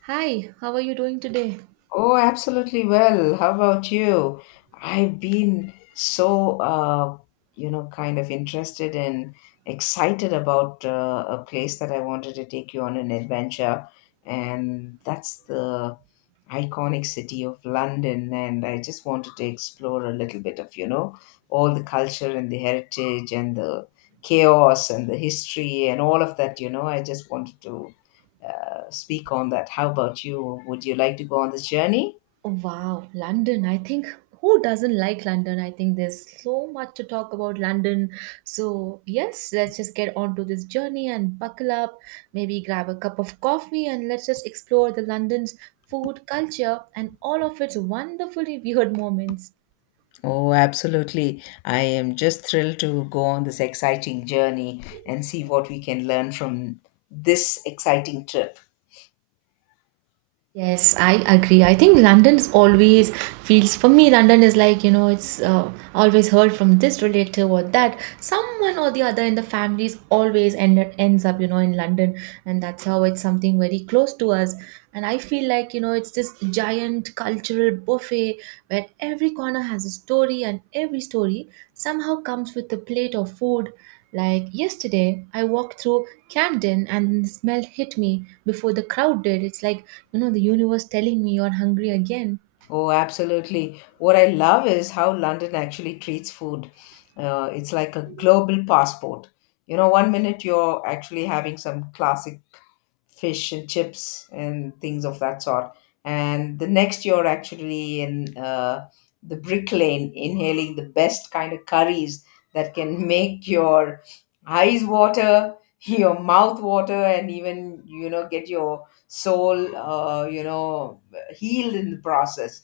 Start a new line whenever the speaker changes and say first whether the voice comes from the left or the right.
right: Hi, how are you doing today?
left: Oh, absolutely well. How about you? I've been so, you know, kind of interested and excited about a place that I wanted to take you on an adventure, and that's the iconic city of London. And I just wanted to explore a little bit of, you know, all the culture and the heritage and the chaos and the history and all of that. I just wanted to. Uh, Speak on that. How about you? Would you like to go on this journey?
right: Oh, wow, London. I think who doesn't like London? I think there's so much to talk about London. So, yes, let's just get on to this journey and buckle up, maybe grab a cup of coffee and let's just explore the London's food culture and all of its wonderfully weird moments.
left: Oh, absolutely. I am just thrilled to go on this exciting journey and see what we can learn from this exciting trip.
right: Yes, I agree. I think London's always feels for me. London is like it's always heard from this relative or that. Someone or the other in the families always ended ends up in London, and that's how it's something very close to us. And I feel like it's this giant cultural buffet where every corner has a story, and every story somehow comes with a plate of food. Like yesterday, I walked through Camden and the smell hit me before the crowd did. It's like, the universe telling me you're hungry again.
left: Oh, absolutely. What I love is how London actually treats food. It's like a global passport. You know, one minute you're actually having some classic fish and chips and things of that sort. And the next you're actually in the brick lane, inhaling the best kind of curries that can make your eyes water, your mouth water, and even get your soul healed in the process.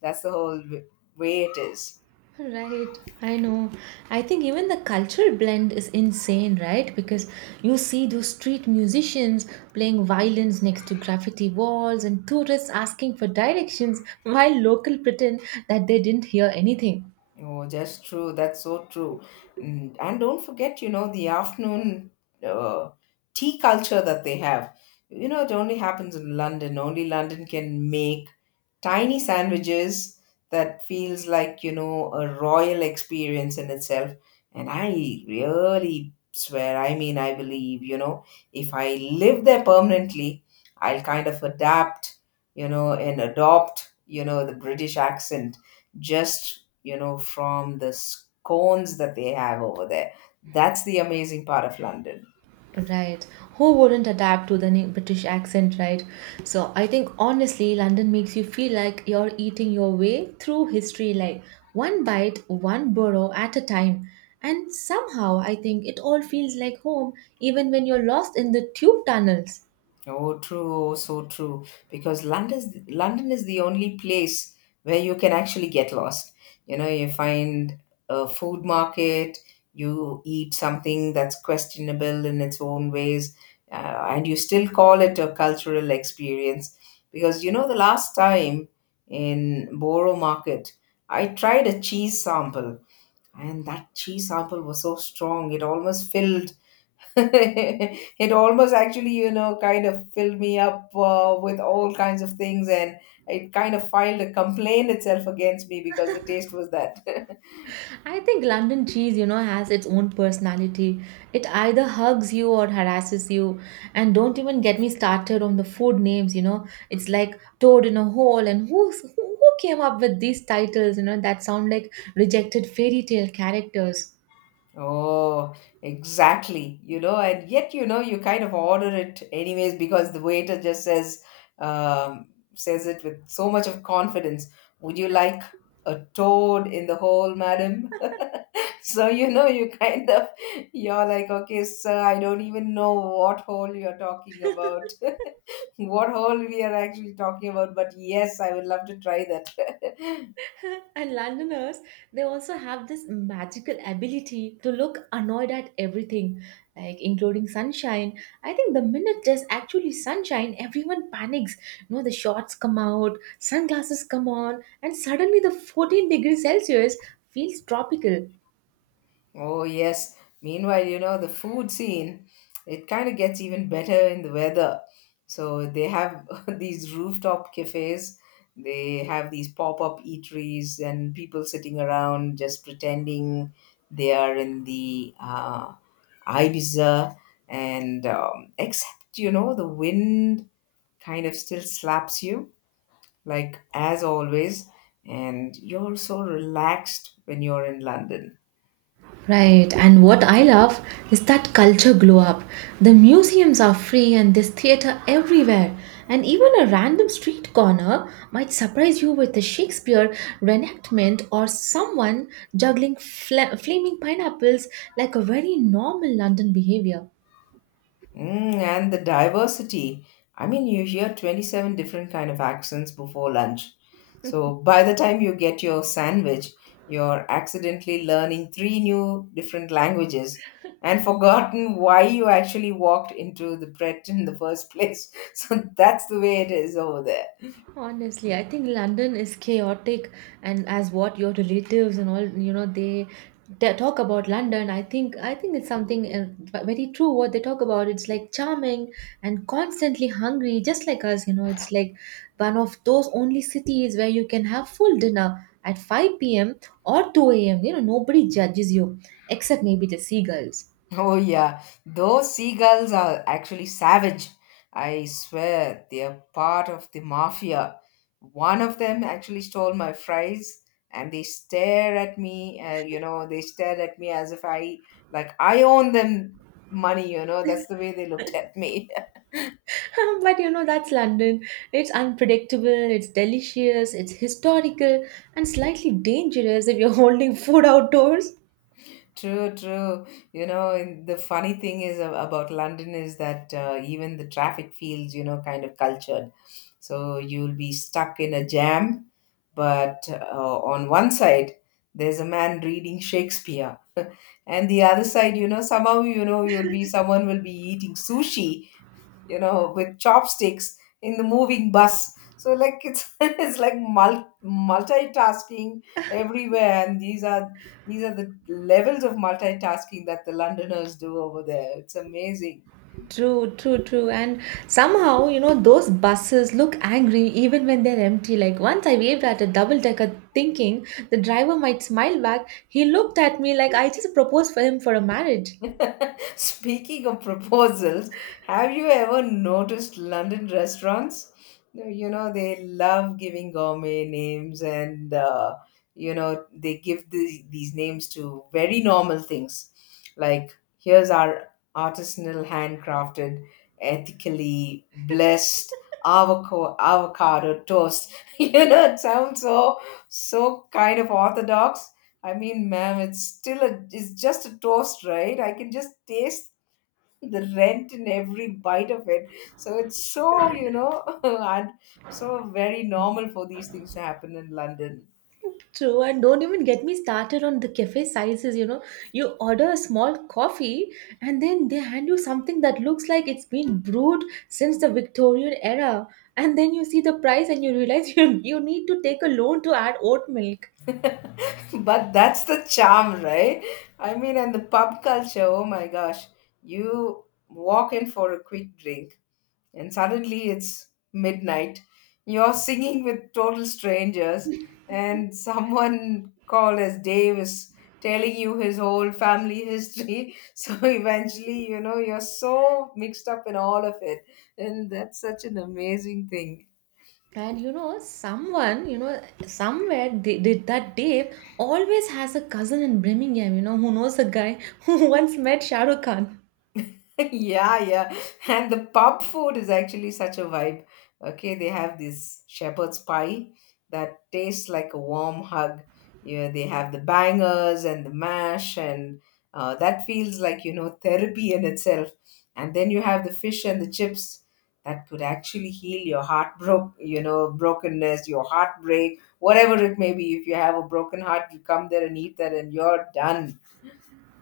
left: That's the whole w- way it is.
right: Right, I know. I think even the cultural blend is insane, right? Because you see those street musicians playing violins next to graffiti walls and tourists asking for directions while local pretend that they didn't hear anything.
left: Oh, just true. That's so true. Mm, and don't forget, you know, the afternoon uh, tea culture that they have. You know, it only happens in London. Only London can make tiny sandwiches that feels like, you know, a royal experience in itself. And I really swear, I mean, I believe, you know, if I live there permanently, I'll kind of adapt, you know, and adopt, you know, the British accent just you know, from the scones that they have over there. That's the amazing part of London.
right: Right. Who wouldn't adapt to the new British accent, right? So I think honestly, London makes you feel like you're eating your way through history, like one bite, one borough at a time. And somehow I think it all feels like home, even when you're lost in the tube tunnels.
left: Oh, true, oh, so true. Because London is the only place where you can actually get lost. You know, you find a food market, you eat something that's questionable in its own ways, and you still call it a cultural experience. Because you know, the last time in Borough Market, I tried a cheese sample and that cheese sample was so strong it almost filled it almost actually kind of filled me up with all kinds of things and it kind of filed a complaint itself against me because the taste was that.
right: I think London cheese, has its own personality. It either hugs you or harasses you. And don't even get me started on the food names. It's like toad in a hole and who came up with these titles that sound like rejected fairy tale characters.
left: Oh exactly, you know, and yet you know you kind of order it anyways because the waiter just um, says it with so much of confidence. Would you like a toad in the hole, madam? So you know, you kind of you're like, okay, sir, I don't even know what hole you're talking about, what hole we are actually talking about. But yes, I would love to try that.
right: And Londoners, they also have this magical ability to look annoyed at everything, like including sunshine. I think the minute there's actually sunshine, everyone panics. You know, the shorts come out, sunglasses come on, and suddenly the 14 degrees Celsius feels tropical.
left: Oh, yes. Meanwhile, you know, the food scene, it kind of gets even better in the weather. So they have these rooftop cafes, they have these pop up eateries, and people sitting around just pretending they are in the Ibiza. And except, you know, the wind kind of still slaps you, like as always. And you're so relaxed when you're in London.
right: Right, and what I love is that culture glow up. The museums are free and there's theatre everywhere. And even a random street corner might surprise you with a Shakespeare reenactment or someone juggling flaming pineapples like a very normal London behavior.
left: Mm, and the diversity. I mean, you hear 27 different kind of accents before lunch. So by the time you get your sandwich, you're accidentally learning three new different languages and forgotten why you actually walked into the Pret in the first place. So that's the way it is over there.
right: Honestly, I think London is chaotic, and as what your relatives and all, they talk about London. I think it's something very true. What they talk about, it's like charming and constantly hungry, just like us. You know, it's like one of those only cities where you can have full dinner at 5 p.m. or 2 a.m. You know, nobody judges you except maybe the seagulls.
left: Oh, yeah. Those seagulls are actually savage. I swear they are part of the mafia. One of them actually stole my fries and they stare at me, they stared at me as if I, like, I own them money, you know, that's the way they looked at me.
right: But you know, that's London. It's unpredictable, it's delicious, it's historical, and slightly dangerous if you're holding food outdoors.
left: True, true. You know, and the funny about London is that even the traffic feels, you know, kind of cultured. So you'll be stuck in a jam, but on one side, there's a man reading Shakespeare. And the other side, you know, somehow, you know, you'll be someone will be eating sushi you know, with chopsticks in the moving bus. So like it's it's like multitasking everywhere, and these are the levels of multitasking that the Londoners do over there. It's amazing.
right: True, true, true. And somehow, you know, those buses look angry even when they're empty. Like once I waved at a double decker thinking the driver might smile back, he looked at me like I just proposed for him for a marriage.
left: Speaking of proposals, have you ever noticed London restaurants? No, you know, they love giving gourmet names and you know, they give these names to very normal things. Like, here's our artisanal, handcrafted, ethically blessed avocado toast. You know, it sounds so kind of orthodox. I mean, ma'am, it's still it's just a toast, right? I can just taste the rent in every bite of it. So it's so, you know, and so very normal for these things to happen in London.
right: True, and don't even get me started on the cafe sizes. You know, you order a small coffee and then they hand you something that looks like it's been brewed since the Victorian era. And then you see the price and you realize you need to take a loan to add oat milk.
left: But that's the charm, right? I mean, and the pub culture, oh my gosh, you walk in for a quick drink and suddenly it's midnight. You're singing with total strangers, and someone called as Dave is telling you his whole family history. So eventually, you know, you're so mixed up in all of it. And that's such an amazing thing.
right: And somewhere they did that Dave always has a cousin in Birmingham, you know, who knows a guy who once met Shah Rukh Khan.
left: Yeah, yeah. And the pub food is actually such a vibe. Okay, they have this shepherd's pie that tastes like a warm hug. Yeah, they have the bangers and the mash, and that feels like, you know, therapy in itself. And then you have the fish and the chips that could actually heal your heart broke. You know, brokenness, your heartbreak, whatever it may be. If you have a broken heart, you come there and eat that, and you're done.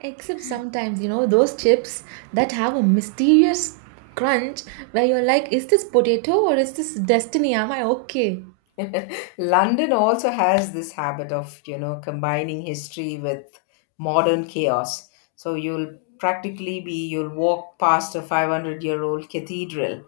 right: Except sometimes, you know, those chips that have a mysterious crunch where you're like, is this potato or is this destiny? Am I okay?
left: London also has this habit of, you know, combining history with modern chaos. So you'll walk past a 500-year-old cathedral,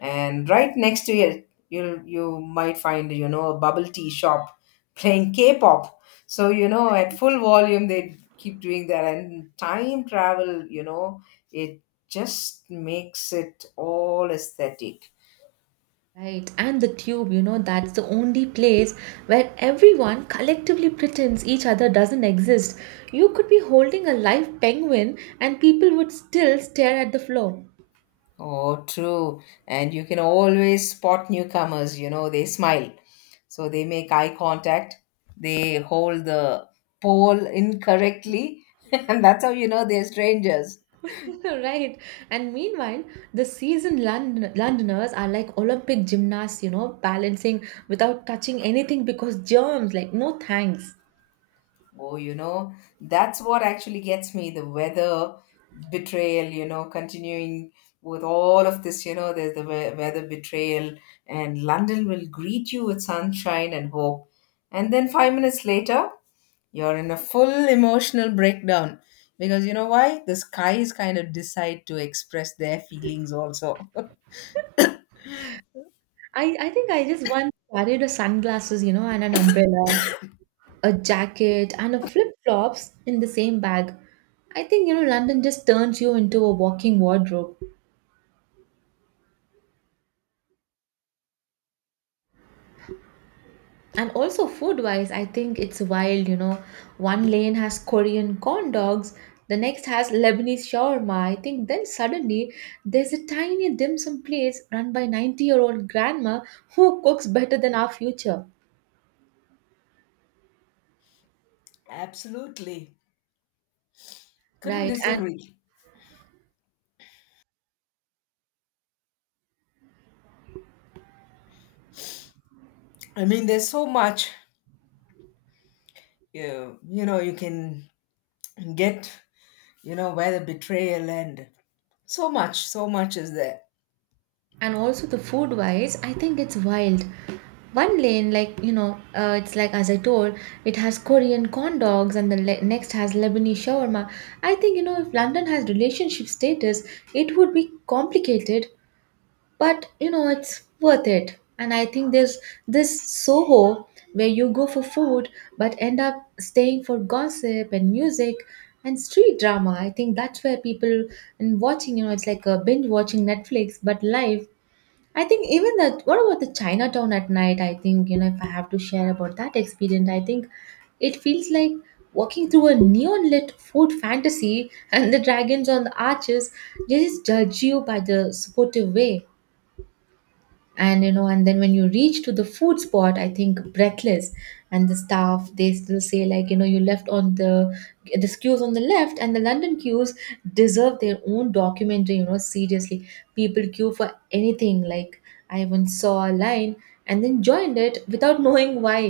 left: and right next to it, you might find, you know, a bubble tea shop playing K pop. So, you know, at full volume, they keep doing that. And time travel, you know, it just makes it all aesthetic.
right: Right. And the tube, you know, that's the only place where everyone collectively pretends each other doesn't exist. You could be holding a live penguin and people would still stare at the floor.
left: Oh, true. And you can always spot newcomers, you know, they smile. So they make eye contact, they hold the pole incorrectly, and that's how you know they're strangers.
right: Right, and meanwhile the seasoned londoners are like olympic gymnasts, you know, balancing without touching anything because germs, like, no thanks.
left: Oh, you know, that's what actually gets me, the weather betrayal, you know, continuing with all of this, you know, there's weather betrayal, and London will greet you with sunshine and hope. And then 5 minutes later, you're in a full emotional breakdown because you know why? The skies kind of decide to express their feelings also.
right: I think I just once carried a sunglasses, you know, and an umbrella, a jacket and a flip flops in the same bag. I think, you know, London just turns you into a walking wardrobe. And also food wise, I think it's wild, you know, one lane has korean corn dogs, the next has lebanese shawarma. I think then suddenly there's a tiny dim sum place run by 90 year old grandma who cooks better than our future.
left: Absolutely. Couldn't
right: Right. and
left: disagree. I mean, there's so much you know you can get, you know, where the betrayal and so much, so much is there.
right: and also the food wise, I think it's wild. One lane, like, it's like, as I told, it has korean corn dogs and the next has lebanese shawarma. I think, you know, if london has relationship status, it would be complicated. But you know, it's worth it. And I think there's this soho where you go for food but end up staying for gossip and music and street drama. I think that's where people and watching, you know, it's like a binge watching netflix but live. I think even that, what about the chinatown at night? I think, you know, if I have to share about that experience, I think it feels like walking through a neon lit food fantasy. And the dragons on the arches, they just judge you by the supportive way. And you know, and then when you reach to the food spot, I think breathless. And the staff, they still say, like, you left on the this queues on the left. And the london queues deserve their own documentary, you know. Seriously, people queue for anything, like, I even saw a line and then joined it without knowing why.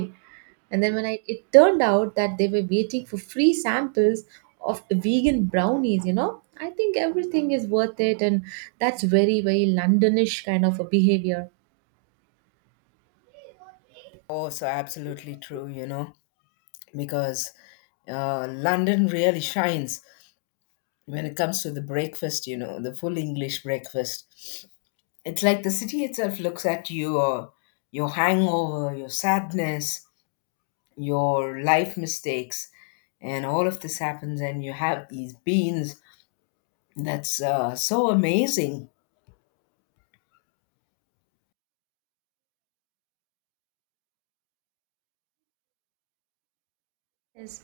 right: And then when I it turned out that they were waiting for free samples of vegan brownies, you know, I think everything is worth it. And that's very very londonish kind of a behavior.
left: Oh, so absolutely true, you know, because London really shines when it comes to the breakfast, you know, the full English breakfast. It's like the city itself looks at you, or your hangover, your sadness, your life mistakes, and all of this happens, and you have these beans. That's so amazing.
right: Yes,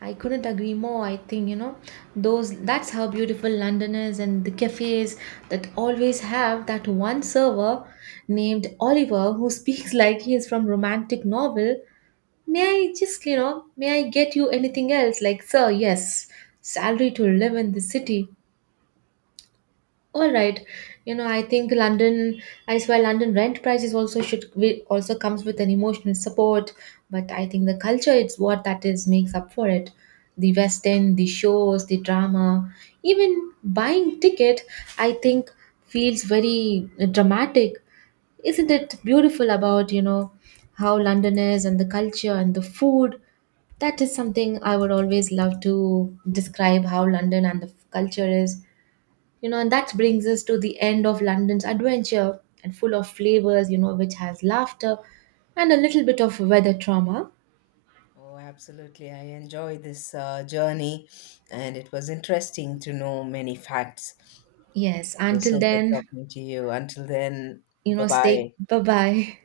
right: I couldn't agree more. I think, you know, those that's how beautiful London is and the cafes that always have that one server named Oliver who speaks like he is from romantic novel. May I just, you know, may I get you anything else? Like, sir, yes, salary to live in the city. All right, you know I think London. I swear London rent prices also should we also comes with an emotional support, but I think the culture is what that is makes up for it. The West End, the shows, the drama, even buying ticket, I think feels very dramatic. Isn't it beautiful about you know how London is and the culture and the food? That is something I would always love to describe how London and the culture is. You know, and that brings us to the end of London's adventure and full of flavors, you know, which has laughter and a little bit of weather trauma.
left: Oh, absolutely. I enjoy this journey, and it was interesting to know many facts.
right: Yes,
left: It was
right: until
left: so good
right: then,
left: talking to you. Until then,
right: you
left: bye
right: know, stay
left: bye.
right: bye bye.